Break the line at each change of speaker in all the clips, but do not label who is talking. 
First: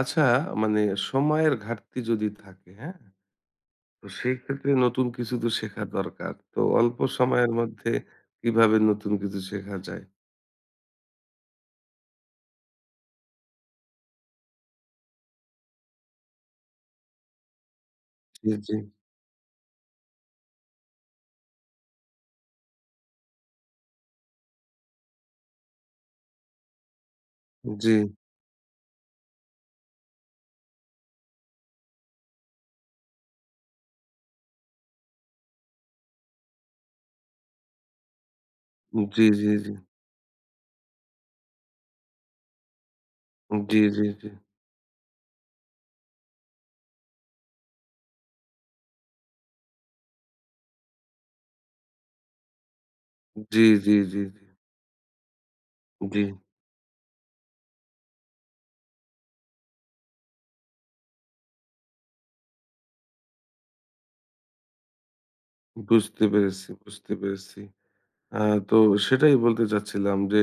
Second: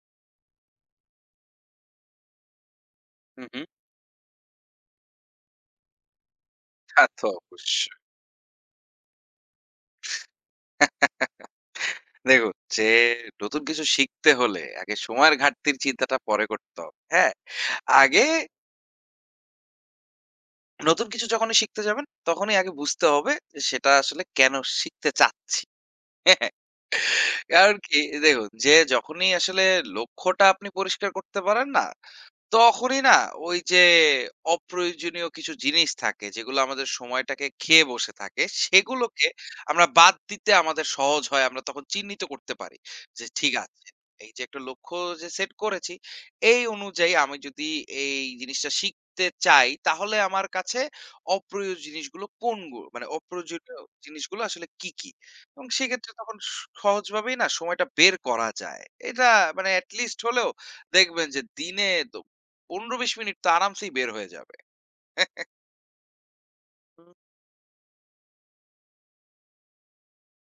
আচ্ছা, মানে সময়ের ঘাটতি যদি থাকে, হ্যাঁ?
হুম, হুম।
তো সেক্ষেত্রে নতুন কিছু তো শেখা দরকার। তো অল্প
তা তো
সময়ের মধ্যে
অবশ্যই।
কিভাবে নতুন কিছু শেখা যায়?
দেখুন যে নতুন কিছু শিখতে হলে আগে সময়ের ঘাটতির চিন্তাটা পরে করতে হবে। হ্যাঁ? আগে
জি, জি,
নতুন কিছু যখনই শিখতে যাবেন তখনই আগে বুঝতে হবে যে সেটা আসলে কেন শিখতে চাচ্ছি। হ্যাঁ, কারণ
জি,
কি দেখুন যে যখনই আসলে লক্ষ্যটা আপনি পরিষ্কার করতে পারেন না তখনই না ওই যে অপ্রয়োজনীয় কিছু জিনিস থাকে যেগুলো আমাদের সময়টাকে খেয়ে বসে থাকে
জি, জি,
সেগুলোকে
জি, জি,
আমরা বাদ দিতে আমাদের সহজ হয় আমরা তখন চিহ্নিত করতে পারি যে ঠিক
জি,
আছে
জি, জি,
এই যে একটা লক্ষ্য যে সেট করেছি এই অনুযায়ী আমি যদি এই জিনিসটা শিখতে চাই তাহলে আমার কাছে অপ্রয়োজনীয় জিনিসগুলো কোনগুলো মানে
জি,
অপ্রয়োজনীয়
জি, জি,
জিনিসগুলো আসলে কি কি এবং সেক্ষেত্রে
জি,
তখন সহজভাবেই না সময়টা বের করা যায়। এটা মানে অ্যাটলিস্ট হলেও দেখবেন যে দিনে ১৫-২০ মিনিট তো আরামসেই বের হয়ে যাবে।
বুঝতে পেরেছি,
হুম।
বুঝতে পেরেছি। আ তো সেটাই বলতে চাচ্ছিলাম যে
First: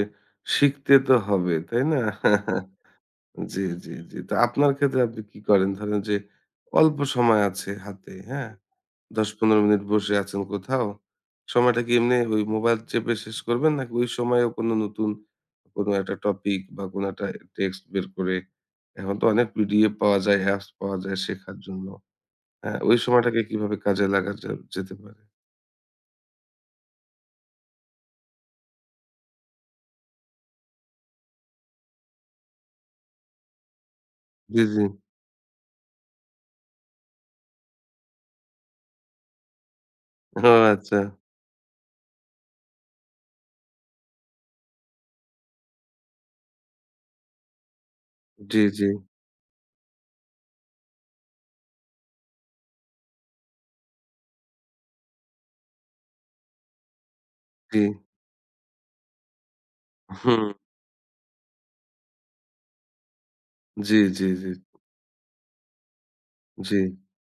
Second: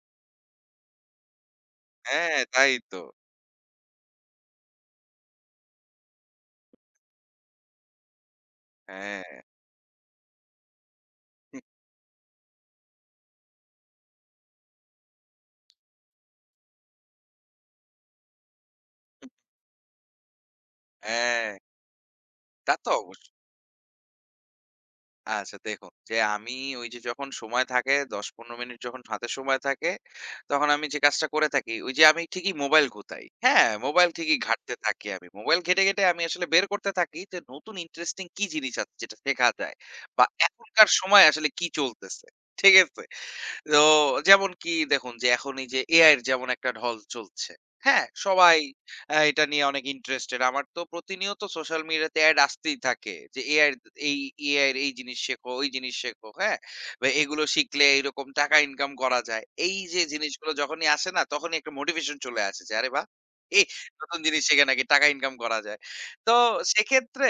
শিখতে তো হবে, তাই না?
হ্যাঁ, তাই তো।
জি, জি, জি। তো আপনার ক্ষেত্রে আপনি কি করেন? ধরেন যে অল্প সময় আছে হাতে, হ্যাঁ?
হ্যাঁ,
১০-১৫ মিনিট বসে আছেন কোথাও? সময়টা কি এমনি ওই মোবাইল চেপে শেষ করবেন? নাকি ওই সময়েও কোনো নতুন কোনো একটা টপিক বা কোনো একটা টেক্সট বের করে? এখন তো অনেক পিডিএফ পাওয়া যায়, অ্যাপস পাওয়া যায়
হ্যাঁ,
শেখার জন্য।
তা
হ্যাঁ,
তো
ওই
অবশ্যই।
সময়টাকে কিভাবে কাজে লাগা যেতে পারে?
আচ্ছা দেখুন যে আমি ওই যে যখন সময় থাকে ১০-১৫ মিনিট যখন হাতে সময় থাকে, তখন আমি যে কাজটা করে থাকি, ওই যে আমি ঠিকই মোবাইল গুতাই। হ্যাঁ, মোবাইল ঠিকই
জি,
ঘাঁটতে
জি।
থাকি আমি। মোবাইল ঘেঁটে, ঘেঁটে আমি আসলে বের করতে থাকি যে নতুন ইন্টারেস্টিং কি জিনিস আছে যেটা শেখা যায় বা
ও
এখনকার
আচ্ছা।
সময় আসলে কি চলতেছে। ঠিক আছে? তো যেমন কি দেখুন যে এখন এই যে এআই এর যেমন একটা ঢল চলছে। হ্যাঁ? সবাই
জি, জি,
এটা নিয়ে অনেক ইন্টারেস্টেড। আমার তো প্রতিনিয়ত সোশ্যাল মিডিয়াতে এড আসতেই থাকে যে এআই এই এআই এর এই জিনিস শেখো, ওই জিনিস শেখো। হ্যাঁ? বা এগুলো
জি।
শিখলে এরকম টাকা ইনকাম করা যায়। এই যে
হুম।
জিনিসগুলো যখনই আসে না তখনই একটা মোটিভেশন চলে আসে যে আরে বাহ! এই
জি,
নতুন
জি,
জিনিস
জি,
শিখে নাকি টাকা ইনকাম করা যায়। তো
জি।
সেক্ষেত্রে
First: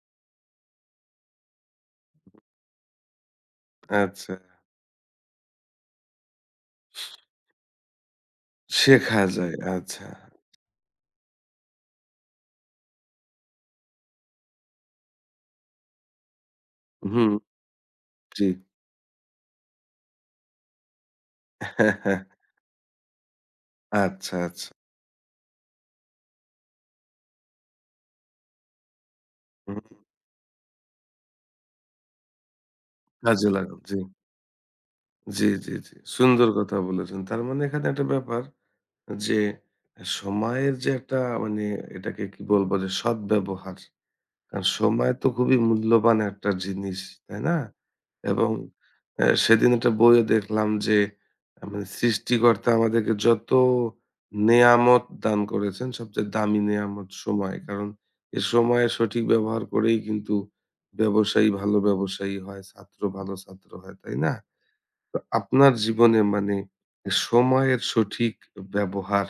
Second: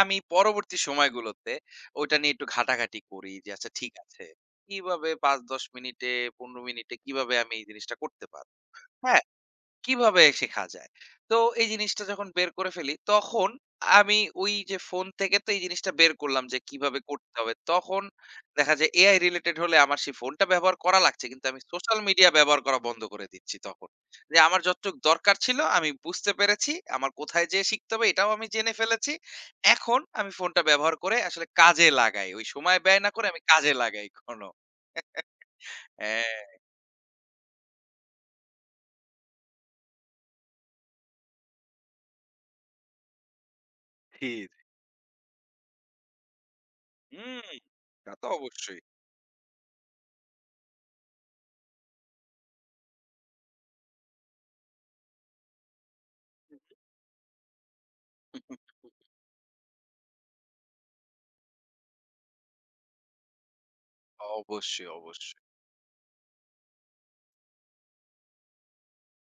আমি পরবর্তী সময়গুলোতে ওইটা নিয়ে একটু ঘাটাঘাটি করি যে আচ্ছা ঠিক আছে।
আচ্ছা।
কিভাবে ৫-১০ মিনিটে ১৫ মিনিটে কিভাবে আমি এই জিনিসটা করতে পারব?
শেখা
হ্যাঁ,
যায়। আচ্ছা।
কিভাবে শেখা যায়? তো এই জিনিসটা যখন বের করে ফেলি তখন আমি ওই যে ফোন থেকে তো এই জিনিসটা বের করলাম যে কিভাবে
হুম,
করতে হবে। তখন
জি।
দেখা যায় AI রিলেটেড হলে আমার সেই ফোনটা ব্যবহার করা লাগছে। কিন্তু আমি সোশ্যাল মিডিয়া ব্যবহার করা বন্ধ করে দিচ্ছি তখন।
আচ্ছা,
যে আমার
আচ্ছা।
যতটুক দরকার ছিল আমি বুঝতে পেরেছি। আমার কোথায় যেয়ে শিখতে হবে এটাও আমি জেনে ফেলেছি।
হুম,
এখন আমি ফোনটা ব্যবহার করে আসলে কাজে লাগাই। ওই সময় ব্যয় না করে আমি
কাজে
কাজে
লাগান। জি।
লাগাই কোনো।
জি, জি, জি। সুন্দর
হ্যাঁ।
কথা বলেছেন। তার মানে এখানে একটা ব্যাপার যে সময়ের যে একটা, মানে এটাকে কি বলবো যে সদ্ব্যবহার।
জি, জি।
কারণ সময় তো খুবই মূল্যবান একটা জিনিস, তাই
হুম,
না?
তা তো
এবং
অবশ্যই।
সেদিন একটা বইয়ে দেখলাম যে মানে সৃষ্টিকর্তা আমাদেরকে যত নেয়ামত দান করেছেন সবচেয়ে দামি নেয়ামত সময়। কারণ এ
হুম,
সময়ের সঠিক ব্যবহার করেই কিন্তু ব্যবসায়ী ভালো ব্যবসায়ী হয়, ছাত্র ভালো ছাত্র হয়, তাই না?
অবশ্যই,
তো
অবশ্যই।
আপনার জীবনে মানে সময়ের সঠিক ব্যবহার,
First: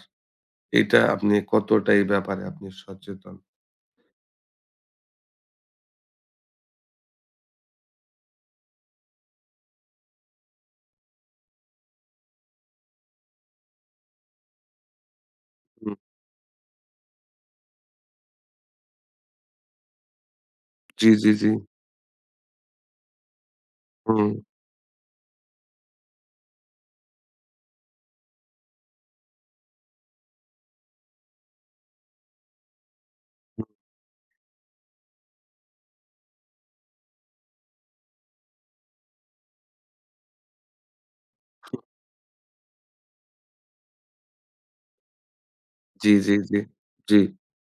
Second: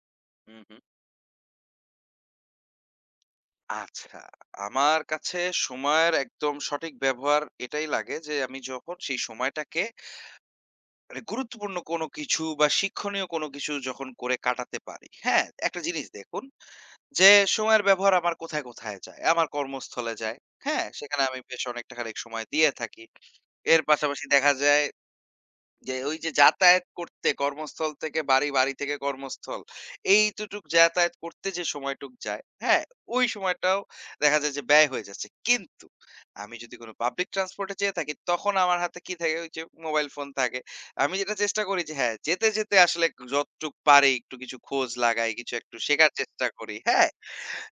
হুম, হুম।
এটা আপনি কতটা, এই ব্যাপারে আপনি সচেতন?
আচ্ছা, আমার কাছে সময়ের একদম সঠিক ব্যবহার এটাই লাগে যে আমি যখন সেই সময়টাকে মানে গুরুত্বপূর্ণ কোনো কিছু বা শিক্ষণীয় কোনো কিছু যখন করে কাটাতে পারি। হ্যাঁ? একটা
হুম।
জিনিস দেখুন যে সময়ের ব্যবহার আমার কোথায়, কোথায় যায়। আমার কর্মস্থলে যায়। হ্যাঁ?
জি,
সেখানে
জি,
আমি
জি।
বেশ অনেকটা খানিক সময় দিয়ে থাকি। এর
হুম,
পাশাপাশি দেখা যায় যে ওই যে যাতায়াত করতে কর্মস্থল থেকে বাড়ি, বাড়ি থেকে কর্মস্থল। এইতটুক যাতায়াত করতে যে সময়টুক যায়, হ্যাঁ? ওই
হুম।
সময়টাও দেখা যায় যে ব্যয় হয়ে যাচ্ছে। কিন্তু আমি যদি কোনো পাবলিক ট্রান্সপোর্ট এ যেয়ে থাকি তখন আমার হাতে কি থাকে? ওই যে মোবাইল ফোন থাকে। আমি যেটা চেষ্টা করি যে হ্যাঁ, যেতে, যেতে আসলে যতটুক পারি একটু কিছু খোঁজ লাগাই, কিছু একটু
জি,
শেখার
জি,
চেষ্টা
জি।
করি। হ্যাঁ?
জি,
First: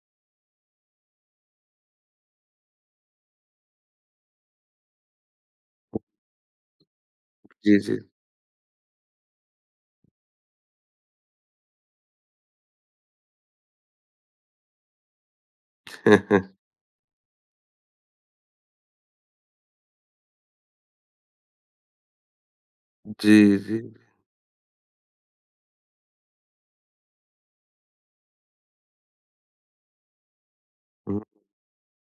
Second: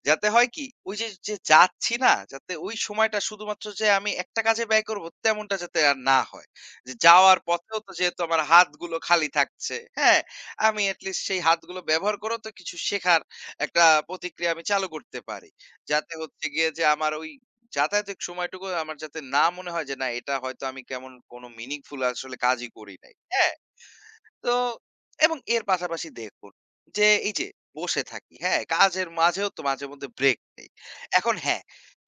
যাতে হয় কি? ওই যে, যে যাচ্ছি না? যাতে ওই সময়টা শুধুমাত্র যে আমি একটা কাজে ব্যয় করব তেমনটা যাতে আর না হয়। যে যাওয়ার
জি,
পথেও তো
জি।
যেহেতু আমার হাতগুলো খালি থাকছে, হ্যাঁ? আমি at least সেই হাতগুলো ব্যবহার করেও তো কিছু শেখার একটা প্রতিক্রিয়া আমি চালু করতে পারি। যাতে হচ্ছে গিয়ে যে আমার ওই যাতায়াতের সময়টুকু আমার যাতে না মনে হয় যে, না এটা হয়তো আমি কেমন কোনো meaningful আসলে কাজই করি নাই।
জি,
হ্যাঁ?
জি।
তো এবং এর পাশাপাশি দেখুন যে এই যে বসে থাকি হ্যাঁ কাজের মাঝেও তো মাঝে মধ্যে ব্রেক নেই
হুম।
এখন হ্যাঁ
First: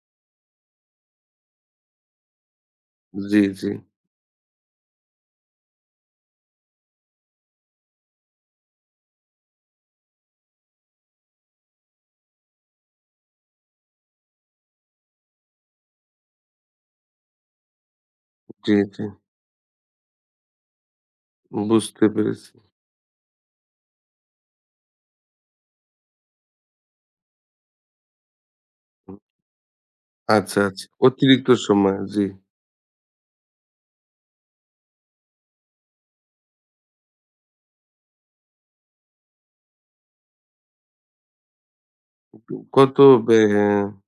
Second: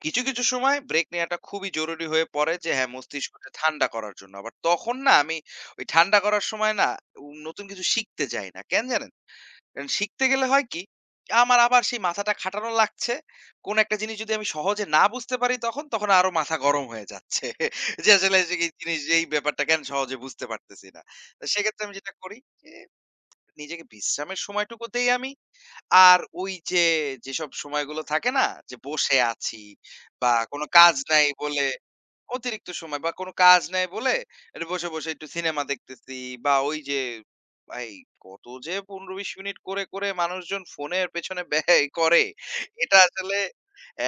কিছু কিছু সময় ব্রেক নেওয়াটা খুবই জরুরি হয়ে পড়ে যে হ্যাঁ
জি,
মস্তিষ্কটা
জি।
ঠান্ডা করার জন্য আবার তখন না আমি ওই ঠান্ডা করার সময় না নতুন কিছু শিখতে যাই না কেন জানেন কারণ শিখতে গেলে হয় কি আমার আবার সেই মাথাটা খাটানো লাগছে কোন একটা জিনিস যদি আমি সহজে না বুঝতে পারি তখন তখন আরো মাথা গরম হয়ে যাচ্ছে যে আসলে এই
জি,
জিনিস
জি।
এই ব্যাপারটা কেন সহজে বুঝতে পারতেছি না তো সেক্ষেত্রে আমি
বুঝতে
যেটা করি
পেরেছি।
যে, নিজেকে বিশ্রামের সময়টুকু দেই আমি। আর ওই যে, যেসব সময়গুলো থাকে না? যে,
হুম।
বসে আছি বা
আচ্ছা,
কোনো
আচ্ছা।
কাজ নাই
অতিরিক্ত
বলে
সময়, জি।
অতিরিক্ত সময় বা কোনো কাজ নাই বলে একটু বসে, বসে একটু সিনেমা দেখতেছি বা ওই যে, ভাই কত যে, ১৫-২০ মিনিট করে, করে মানুষজন ফোনের পেছনে ব্যয় করে
কত
এটা আসলে
ব্যা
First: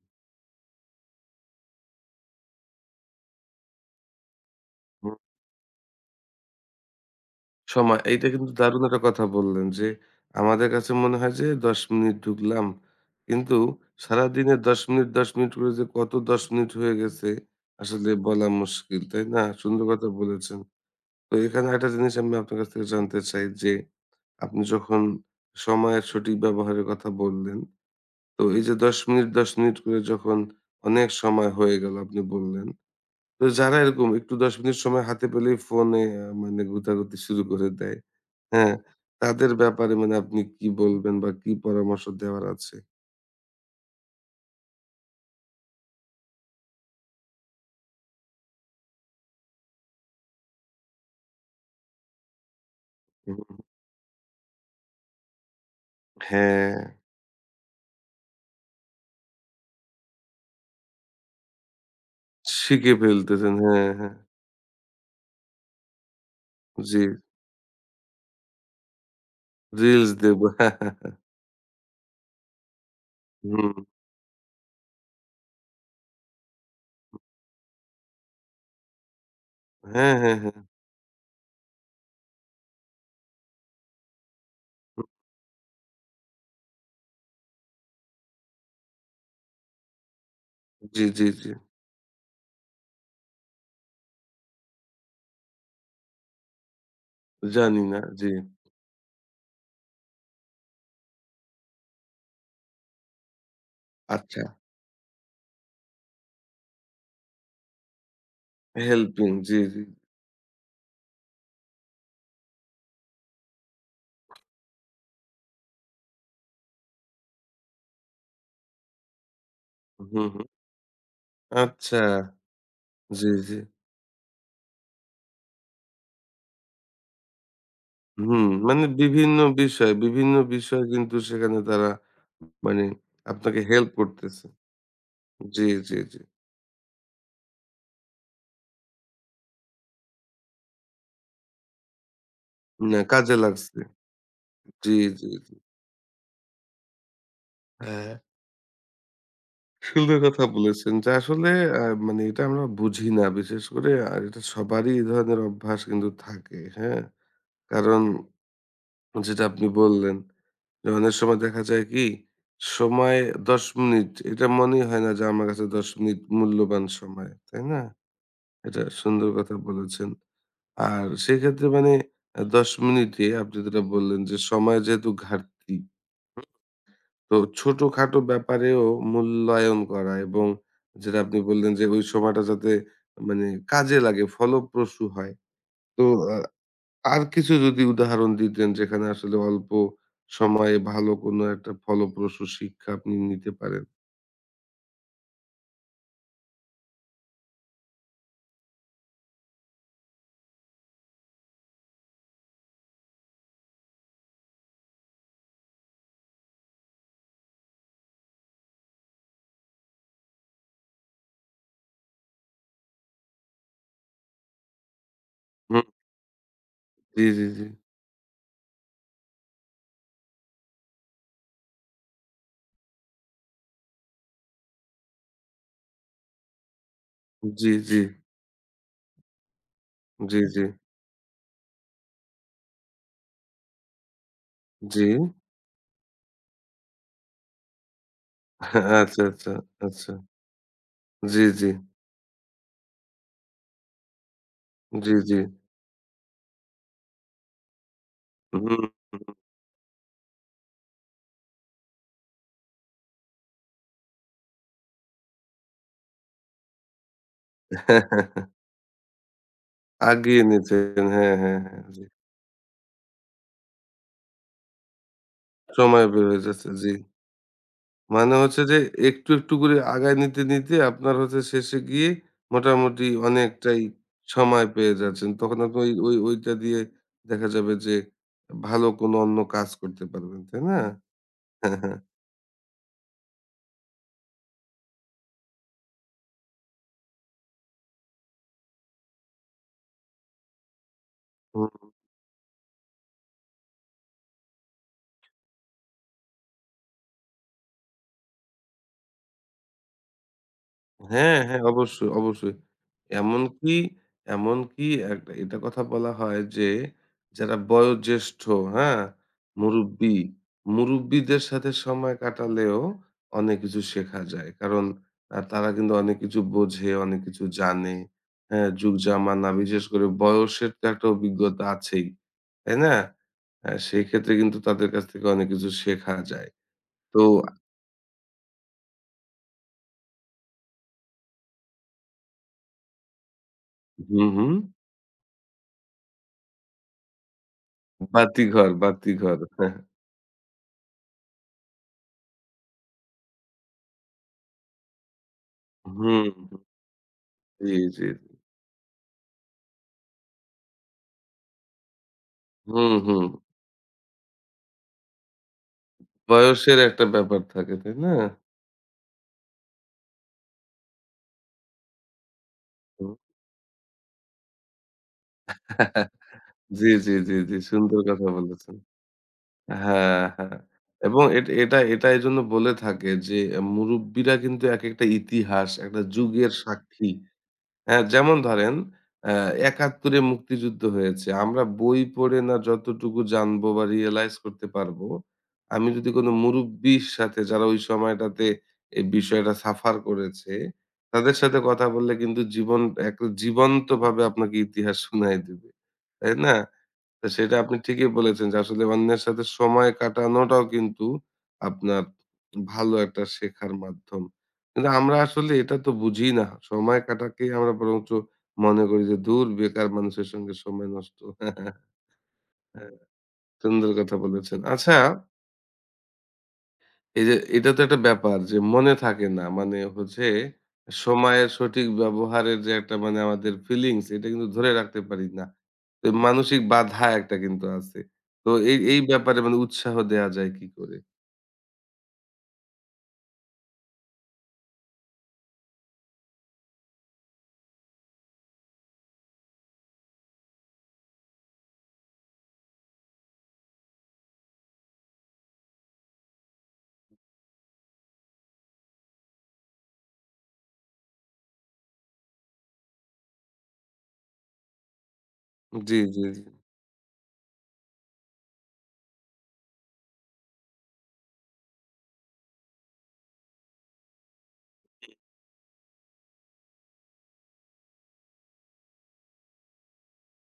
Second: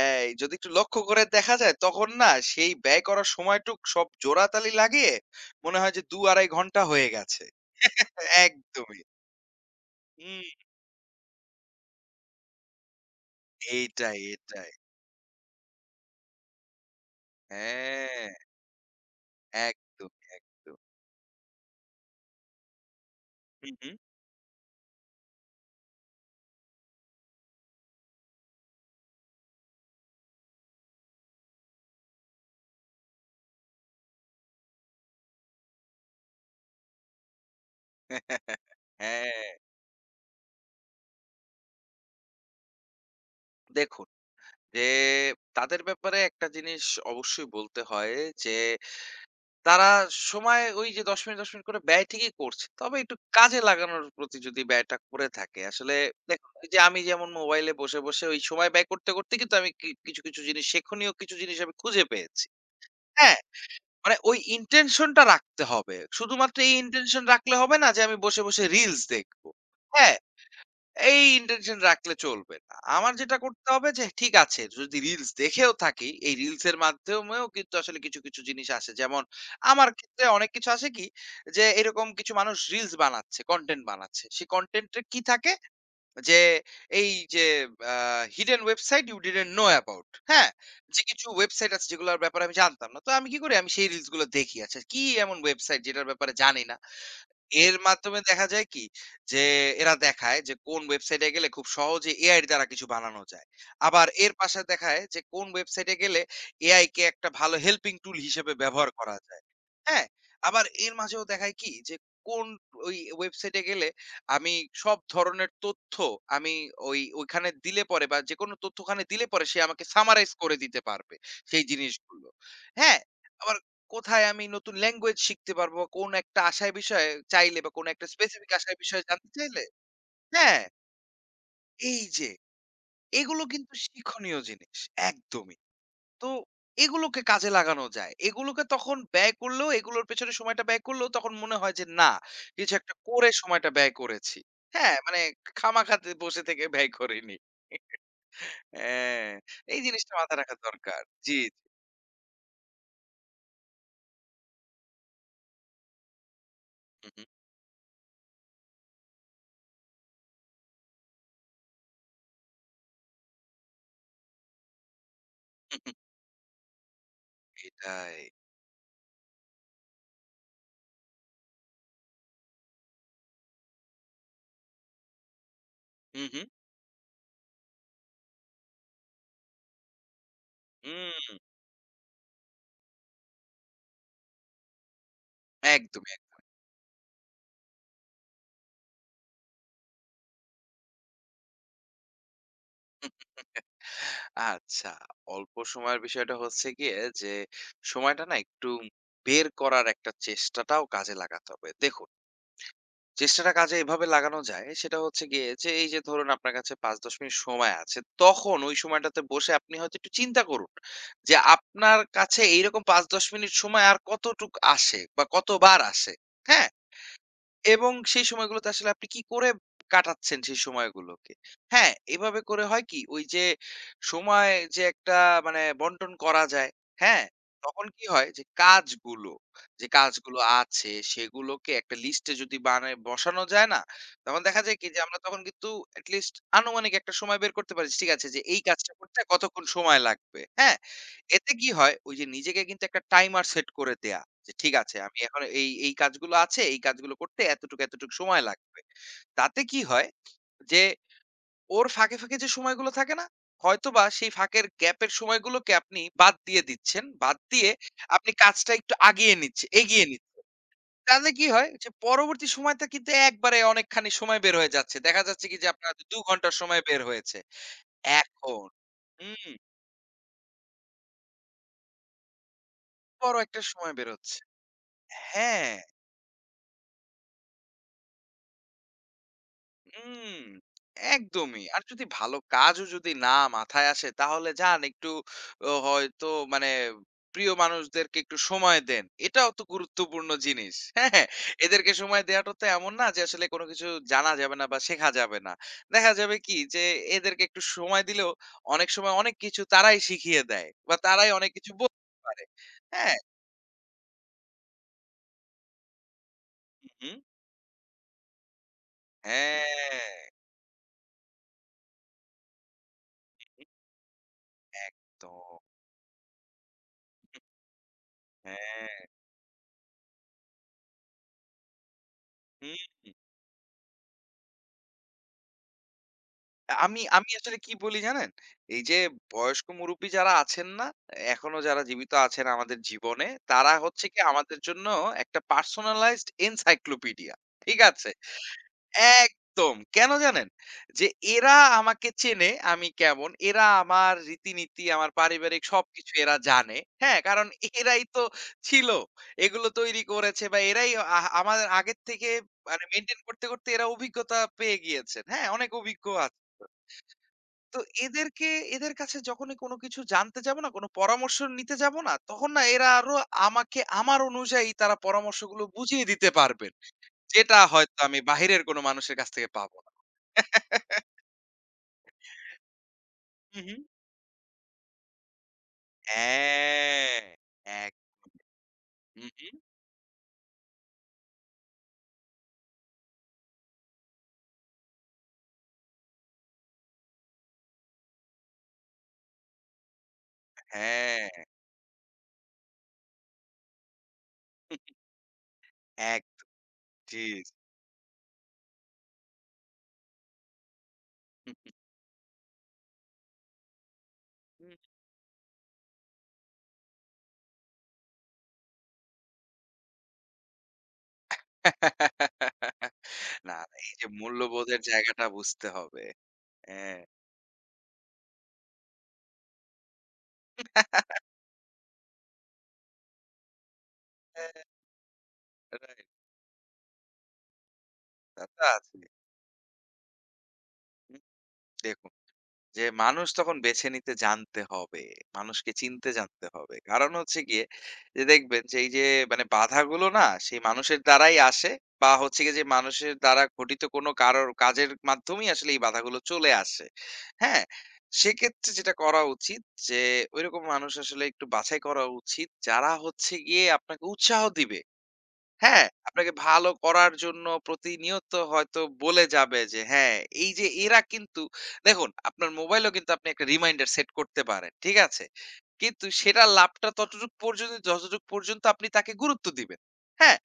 এই যদি একটু লক্ষ্য করে দেখা যায় তখন না সেই ব্যয় করার সময়টুক সব জোড়াতালি লাগিয়ে মনে হয় যে, ২ ২.৫ ঘন্টা হয়ে গেছে।
সময় এইটা কিন্তু দারুণ একটা
একদমই।
কথা বললেন যে,
হুম।
আমাদের কাছে মনে হয় যে ১০ মিনিট ঢুকলাম। কিন্তু
এইটাই,
সারাদিনে
এটাই।
১০ মিনিট, ১০ মিনিট করে যে কত ১০ মিনিট হয়ে গেছে আসলে
হ্যাঁ,
বলা মুশকিল, তাই না? সুন্দর কথা
একদমই,
বলেছেন।
একদম।
তো এখানে একটা জিনিস আমি আপনার কাছ থেকে জানতে চাই
হু,
যে,
হু।
আপনি যখন সময়ের সঠিক ব্যবহারের কথা বললেন, তো এই যে ১০ মিনিট, ১০ মিনিট করে যখন অনেক সময় হয়ে গেল আপনি বললেন। তো যারা এরকম একটু ১০ মিনিট সময় হাতে পেলেই ফোনে মানে গুতাগুতি শুরু করে দেয়, হ্যাঁ? তাদের
হ্যাঁ,
ব্যাপারে মানে আপনি কি বলবেন বা কি পরামর্শ দেওয়ার আছে?
দেখুন যে তাদের ব্যাপারে একটা জিনিস অবশ্যই বলতে হয় যে তারা সময় ওই যে ১০ মিনিট, ১০ মিনিট করে ব্যয় ঠিকই করছে। তবে একটু
হুম,
কাজে লাগানোর প্রতি যদি ব্যয়টা করে থাকে আসলে দেখুন এই
হ্যাঁ,
যে আমি যেমন মোবাইলে বসে, বসে ওই সময় ব্যয় করতে, করতে কিন্তু আমি কি কিছু, কিছু জিনিস শিক্ষণীয় কিছু জিনিস আমি খুঁজে পেয়েছি।
শিখে
হ্যাঁ?
ফেলতেছেন। হ্যাঁ, হ্যাঁ।
মানে ওই intention টা রাখতে হবে। শুধুমাত্র এই
জি,
intention রাখলে হবে না যে আমি বসে, বসে reels দেখব।
রিলস
হ্যাঁ?
দেব।
এই intention রাখলে চলবে না। আমার যেটা করতে
হুম।
হবে যে ঠিক আছে যদি reels দেখেও থাকি, এই reels এর মাধ্যমেও কিন্তু আসলে কিছু, কিছু জিনিস আসে। যেমন আমার
হ্যাঁ,
ক্ষেত্রে
হ্যাঁ,
অনেক
হ্যাঁ।
কিছু আসে কি যে এরকম কিছু মানুষ reels বানাচ্ছে, content বানাচ্ছে। সেই content এ
হুম,
কি থাকে যে এই যে hidden website you didn't know about হ্যাঁ যে
জি, জি,
কিছু
জি।
ওয়েবসাইট আছে যেগুলোর ব্যাপারে আমি জানতাম না তো আমি কি করি আমি সেই রিলস গুলো দেখি আচ্ছা কি এমন ওয়েবসাইট যেটার ব্যাপারে জানি না এর
জানি না।
মাধ্যমে
জি।
দেখা যায় কি? যে এরা দেখায় যে কোন ওয়েবসাইটে গেলে খুব সহজে এআই দ্বারা কিছু বানানো যায়। আবার এর
আচ্ছা।
পাশে দেখায় যে কোন ওয়েবসাইটে গেলে এআই কে একটা ভালো হেল্পিং টুল হিসেবে ব্যবহার করা
হেল্পিং
যায়।
জি, জি।
হ্যাঁ? আবার এর মাঝেও দেখায় কি? যে কোন ওই ওয়েবসাইটে গেলে আমি সব ধরনের তথ্য আমি ওই ওইখানে দিলে পরে বা যেকোনো তথ্য ওখানে দিলে পরে সে আমাকে
হুম,
সামারাইজ
হুম।
করে দিতে পারবে সেই
আচ্ছা।
জিনিসগুলো। হ্যাঁ?
জি, জি।
আবার কোথায় আমি নতুন ল্যাঙ্গুয়েজ শিখতে পারবো? কোন একটা আশায় বিষয়ে চাইলে বা কোন একটা
হুম,
স্পেসিফিক আশায়
মানে
বিষয়ে জানতে
বিভিন্ন
চাইলে
বিষয়, বিভিন্ন
হ্যাঁ,
বিষয় কিন্তু সেখানে তারা
এই যে
মানে
এগুলো
আপনাকে
কিন্তু
হেল্প
শিক্ষণীয়
করতেছে।
জিনিস একদমই।
জি, জি, জি।
তো এগুলোকে কাজে লাগানো যায়। এগুলোকে তখন ব্যয় করলেও এগুলোর পেছনে সময়টা ব্যয় করলেও তখন মনে হয় যে না, কিছু একটা
না,
করে
কাজে
সময়টা
লাগছে।
ব্যয় করেছি।
জি,
হ্যাঁ, মানে
জি, জি।
খামাখাতে বসে থেকে ব্যয় করিনি।
হ্যাঁ।
হ্যাঁ, এই জিনিসটা
সুন্দর
মাথায়
কথা
রাখা
বলেছেন
দরকার।
যে
জি,
আসলে
জি।
মানে এটা আমরা বুঝি না। বিশেষ করে এটা সবারই এই ধরনের অভ্যাস কিন্তু থাকে। হ্যাঁ?
হু, হু।
কারণ যেটা আপনি বললেন যে অনেক সময় দেখা যায় কি, সময় ১০ মিনিট, এটা মনেই হয় না যে আমার কাছে ১০ মিনিট মূল্যবান সময়। তাই না?
এটাই।
এটা সুন্দর কথা বলেছেন। আর সেক্ষেত্রে মানে ১০ মিনিটে আপনি যেটা বললেন যে, সময় যেহেতু ঘাটতি,
হু, হু।
তো ছোটখাটো ব্যাপারেও মূল্যায়ন করা এবং যেটা
হুম,
আপনি বললেন যে, ওই সময়টা যাতে, মানে কাজে লাগে, ফলপ্রসূ হয়।
একদম।
তো আ আর কিছু যদি উদাহরণ দিতেন, যেখানে আসলে অল্প সময়ে ভালো কোনো একটা ফলপ্রসূ শিক্ষা আপনি নিতে পারেন?
আচ্ছা, অল্প সময়ের বিষয়টা হচ্ছে গিয়ে যে, সময়টা না একটু বের করার একটা চেষ্টাটাও কাজে লাগাতে হবে। দেখুন, চেষ্টাটা কাজে এভাবে লাগানো যায়, সেটা হচ্ছে গিয়ে যে এই যে ধরুন আপনার কাছে ৫-১০ মিনিট সময় আছে, তখন ওই সময়টাতে বসে আপনি হয়তো একটু চিন্তা করুন যে, আপনার কাছে এইরকম ৫-১০ মিনিট সময় আর কতটুক আসে বা কতবার
হুম,
আসে? হ্যাঁ?
জি, জি, জি।
এবং সেই সময়গুলোতে আসলে আপনি কি করে কাটাচ্ছেন সেই সময়গুলোকে? হ্যাঁ, এভাবে করে হয় কি ওই যে সময় যে একটা মানে বন্টন করা যায়, হ্যাঁ?
জি,
তখন
জি,
কি হয় যে কাজগুলো, যে কাজগুলো
জি, জি,
আছে সেগুলোকে একটা লিস্টে যদি বানায় বসানো যায় না? তখন দেখা যায় কি যে
জি।
আমরা তখন কিন্তু এটলিস্ট আনুমানিক একটা সময় বের করতে পারি। ঠিক আছে যে এই কাজটা করতে
আচ্ছা, আচ্ছা,
কতক্ষণ সময়
আচ্ছা।
লাগবে, হ্যাঁ?
জি,
এতে
জি,
কি হয়? ওই যে নিজেকে কিন্তু একটা টাইমার সেট করে দেয়া। যে ঠিক আছে
জি,
আমি
জি।
এখন এই, এই কাজগুলো আছে, এই কাজগুলো করতে এতটুকু, এতটুকু সময়
হুম।
লাগবে। তাতে কি হয় যে ওর ফাঁকে, ফাঁকে যে সময়গুলো থাকে না? হয়তোবা সেই ফাঁকের গ্যাপের সময়গুলোকে আপনি বাদ দিয়ে দিচ্ছেন। বাদ দিয়ে আপনি কাজটা একটু আগিয়ে নিচ্ছে এগিয়ে নিচ্ছেন।
আগিয়ে নিতেন।
তাহলে
হ্যাঁ,
কি
হ্যাঁ,
হয়
হ্যাঁ।
যে
জি।
পরবর্তী সময়টা কিন্তু একবারে অনেকখানি সময় বের হয়ে যাচ্ছে। দেখা যাচ্ছে কি যে আপনার হয়তো
সময়
২
বের হয়ে
ঘন্টার
যাচ্ছে।
সময়
জি।
বের হয়েছে।
মানে হচ্ছে
এখন
যে একটু,
হুম,
একটু করে আগায় নিতে, নিতে আপনার হচ্ছে শেষে গিয়ে মোটামুটি
বড় একটা
অনেকটাই
সময় বের হচ্ছে।
সময় পেয়ে যাচ্ছেন। তখন
হ্যাঁ।
আপনি ওই ওই ওইটা দিয়ে দেখা যাবে যে ভালো কোনো অন্য কাজ করতে পারবেন।
হুম,
তাই না?
একদমই। আর যদি ভালো কাজও যদি না মাথায় আসে তাহলে যান একটু ও হয়তো মানে প্রিয় মানুষদেরকে একটু সময় দেন। এটাও তো গুরুত্বপূর্ণ জিনিস। হ্যাঁ, হ্যাঁ।
হু।
এদেরকে সময় দেওয়াটা তো এমন না যে আসলে কোনো কিছু জানা যাবে না বা শেখা যাবে না। দেখা যাবে কি যে এদেরকে একটু সময় দিলেও অনেক সময় অনেক কিছু তারাই শিখিয়ে দেয় বা তারাই
হ্যাঁ,
অনেক
হ্যাঁ,
কিছু
অবশ্যই,
বলতে পারে।
অবশ্যই।
হ্যাঁ,
এমনকি, এমনকি, এটা কথা বলা হয় যে,
হুম,
যারা বয়োজ্যেষ্ঠ, হ্যাঁ? মুরুব্বি,
হ্যাঁ,
মুরুব্বিদের সাথে সময় কাটালেও অনেক কিছু শেখা যায়। কারণ
একদম।
তারা কিন্তু অনেক কিছু বোঝে, অনেক কিছু জানে। হ্যাঁ? যুগ
হ্যাঁ,
জামানা, বিশেষ করে বয়সের তো একটা অভিজ্ঞতা আছেই। তাই না?
হুম।
সেই ক্ষেত্রে কিন্তু তাদের কাছ থেকে অনেক কিছু শেখা যায়।
আমি
তো
আমি আসলে কি বলি জানেন? এই যে বয়স্ক মুরুব্বি যারা আছেন না? এখনো যারা জীবিত আছেন আমাদের জীবনে, তারা হচ্ছে কি
হুম, হুম।
আমাদের জন্য একটা পার্সোনালাইজড এনসাইক্লোপিডিয়া। ঠিক আছে?
বাতিঘর, বাতিঘর। হ্যাঁ,
একদম। কেন জানেন? যে এরা আমাকে চেনে আমি কেমন, এরা আমার রীতিনীতি, আমার পারিবারিক সবকিছু
হুম।
এরা জানে। হ্যাঁ? কারণ
জি,
এরাই
জি,
তো
জি।
ছিল। এগুলো তৈরি করেছে বা এরাই আমার আগের থেকে মানে
হুম,
মেইনটেইন
হুম।
করতে, করতে এরা অভিজ্ঞতা পেয়ে গিয়েছেন। হ্যাঁ? অনেক অভিজ্ঞ আছে।
বয়সের একটা ব্যাপার থাকে,
তো
তাই না?
এদেরকে এদের কাছে যখনই কোনো কিছু জানতে যাব না, কোনো পরামর্শ নিতে যাব না, তখন না এরা
হুম।
আরো আমাকে আমার অনুযায়ী তারা পরামর্শগুলো বুঝিয়ে দিতে পারবেন।
জি, জি, জি, জি,
যেটা হয়তো
সুন্দর
আমি
কথা
বাহিরের
বলেছেন।
কোনো মানুষের কাছ থেকে পাবো না।
হ্যাঁ, হ্যাঁ। এবং এট এটা এটা এজন্য বলে থাকে যে,
হু, হু।
মুরুব্বিরা কিন্তু একেকটা ইতিহাস, একটা যুগের সাক্ষী।
হ্যাঁ, এক
হ্যাঁ, যেমন ধরেন
হু, হু।
৭১ এ মুক্তিযুদ্ধ হয়েছে। আমরা বই পড়ে না যতটুকু জানবো বা রিয়ালাইজ করতে পারবো, আমি যদি কোনো মুরুব্বির সাথে যারা ওই সময়টাতে এই বিষয়টা সাফার করেছে,
হ্যাঁ,
তাদের সাথে কথা বললে কিন্তু জীবন একটা জীবন্তভাবে আপনাকে ইতিহাস শুনায় দিবে।
এক
তাই না?
জি।
তো সেটা আপনি ঠিকই বলেছেন যে আসলে অন্যের সাথে সময় কাটানোটাও কিন্তু আপনার ভালো একটা শেখার মাধ্যম। কিন্তু আমরা আসলে এটা তো বুঝি না। সময় কাটাকেই আমরা বরঞ্চ মনে করি যে দূর, বেকার মানুষের সঙ্গে সময় নষ্ট।
না, না,
সুন্দর
এই যে
কথা বলেছেন।
মূল্যবোধের
আচ্ছা,
জায়গাটা বুঝতে হবে। হ্যাঁ,
এই যে এটা তো একটা ব্যাপার যে মনে থাকে না। মানে হচ্ছে সময়ের সঠিক ব্যবহারের যে একটা, মানে আমাদের ফিলিংস, এটা কিন্তু
হ্যাঁ,
ধরে রাখতে পারি না।
রাইট
তো মানসিক বাধা একটা কিন্তু আছে।
তা
তো
তো
এই এই
আছেই।
ব্যাপারে মানে উৎসাহ দেয়া যায় কি করে?
হুম, দেখুন যে মানুষ তখন বেছে নিতে জানতে হবে। মানুষকে চিনতে জানতে হবে। কারণ হচ্ছে গিয়ে যে দেখবেন যে এই যে মানে বাধাগুলো না সেই মানুষের দ্বারাই আসে বা হচ্ছে গিয়ে যে মানুষের দ্বারা ঘটিত কোনো কারোর কাজের মাধ্যমেই আসলে এই বাধাগুলো চলে আসে। হ্যাঁ? সেক্ষেত্রে যেটা করা উচিত যে ঐরকম মানুষ আসলে একটু বাছাই করা উচিত যারা হচ্ছে গিয়ে আপনাকে উৎসাহ দিবে। হ্যাঁ,
জি, জি,
আপনাকে
জি।
ভালো করার জন্য প্রতিনিয়ত হয়তো বলে যাবে যে হ্যাঁ, এই যে এরা কিন্তু দেখুন আপনার মোবাইলেও কিন্তু আপনি একটা রিমাইন্ডার সেট করতে পারেন। ঠিক আছে? কিন্তু সেটার লাভটা ততটুক পর্যন্ত যতটুক পর্যন্ত আপনি তাকে গুরুত্ব দিবেন। হ্যাঁ?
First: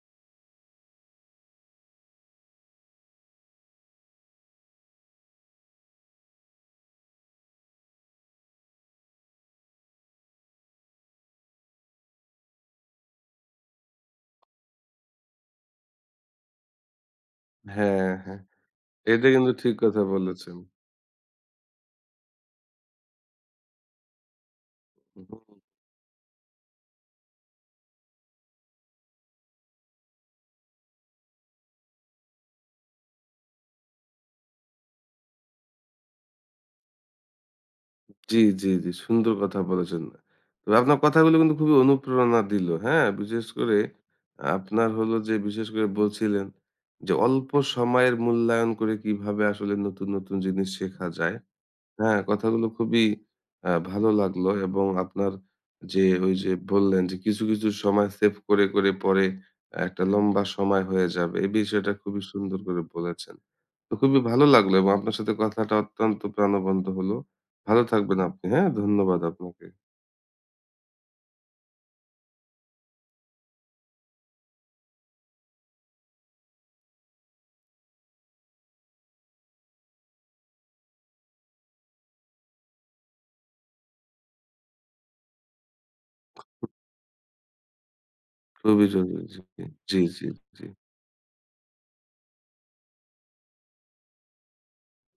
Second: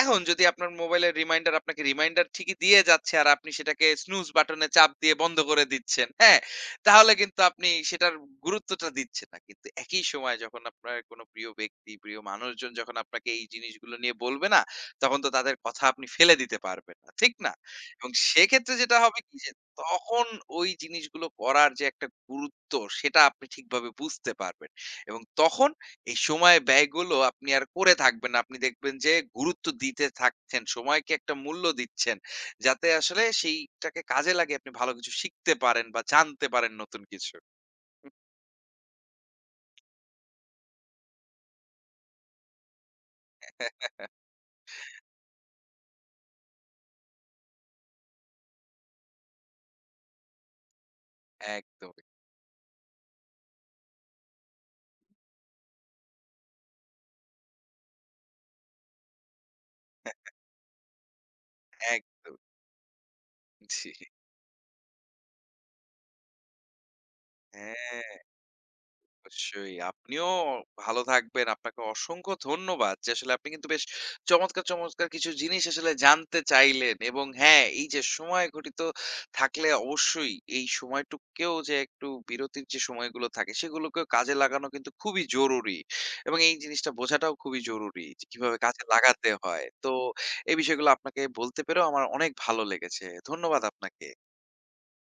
এখন যদি আপনার মোবাইলের রিমাইন্ডার আপনাকে রিমাইন্ডার ঠিকই দিয়ে যাচ্ছে আর আপনি সেটাকে স্নুজ বাটনে চাপ দিয়ে বন্ধ করে দিচ্ছেন। হ্যাঁ? তাহলে কিন্তু আপনি সেটার গুরুত্বটা দিচ্ছেন না। কিন্তু একই সময়ে যখন আপনার কোনো প্রিয় ব্যক্তি, প্রিয় মানুষজন যখন আপনাকে এই জিনিসগুলো নিয়ে বলবে না, তখন তো তাদের কথা আপনি ফেলে দিতে পারবেন না। ঠিক না?
হ্যাঁ,
এবং
হ্যাঁ।
সেক্ষেত্রে যেটা হবে
এটা
কি
কিন্তু
যে
ঠিক কথা
তখন
বলেছেন।
ওই জিনিসগুলো করার যে একটা গুরুত্ব সেটা আপনি ঠিকভাবে বুঝতে পারবেন। এবং
হুম।
তখন এই সময় ব্যয়গুলো আপনি আর করে থাকবেন না। আপনি দেখবেন যে গুরুত্ব দিতে থাকছেন, সময়কে একটা মূল্য দিচ্ছেন। যাতে আসলে সেইটাকে কাজে লাগিয়ে আপনি ভালো কিছু শিখতে পারেন বা জানতে পারেন নতুন কিছু। হুম।
জি, জি, জি। সুন্দর কথা বলেছেন। তো আপনার কথাগুলো কিন্তু খুবই অনুপ্রেরণা দিল। হ্যাঁ? বিশেষ করে আপনার হলো যে, বিশেষ করে বলছিলেন যে অল্প সময়ের মূল্যায়ন করে কিভাবে আসলে নতুন, নতুন জিনিস শেখা যায়।
একদম,
হ্যাঁ, কথাগুলো খুবই ভালো লাগলো এবং আপনার যে ওই যে বললেন যে কিছু, কিছু সময় সেভ করে, করে পরে একটা লম্বা সময় হয়ে যাবে। এই বিষয়টা খুবই
একদম।
সুন্দর করে বলেছেন।
জি।
তো খুবই ভালো লাগলো এবং আপনার সাথে কথাটা অত্যন্ত প্রাণবন্ত হলো। ভালো
হ্যাঁ।
থাকবেন আপনি, হ্যাঁ? ধন্যবাদ আপনাকে।
অবশ্যই। আপনিও ভালো থাকবেন। আপনাকে অসংখ্য ধন্যবাদ যে আসলে আপনি কিন্তু বেশ চমৎকার, চমৎকার কিছু জিনিস আসলে জানতে চাইলেন এবং হ্যাঁ, এই যে সময় ঘটিত থাকলে অবশ্যই এই সময়টুকুকেও যে একটু বিরতির যে সময়গুলো থাকে সেগুলোকেও কাজে লাগানো কিন্তু খুবই জরুরি এবং এই জিনিসটা বোঝাটাও খুবই জরুরি যে কিভাবে কাজে
খুবই জরুরি।
লাগাতে হয়। তো
জি, জি,
এই
জি।
বিষয়গুলো আপনাকে বলতে পেরেও আমার অনেক ভালো লেগেছে। ধন্যবাদ আপনাকে।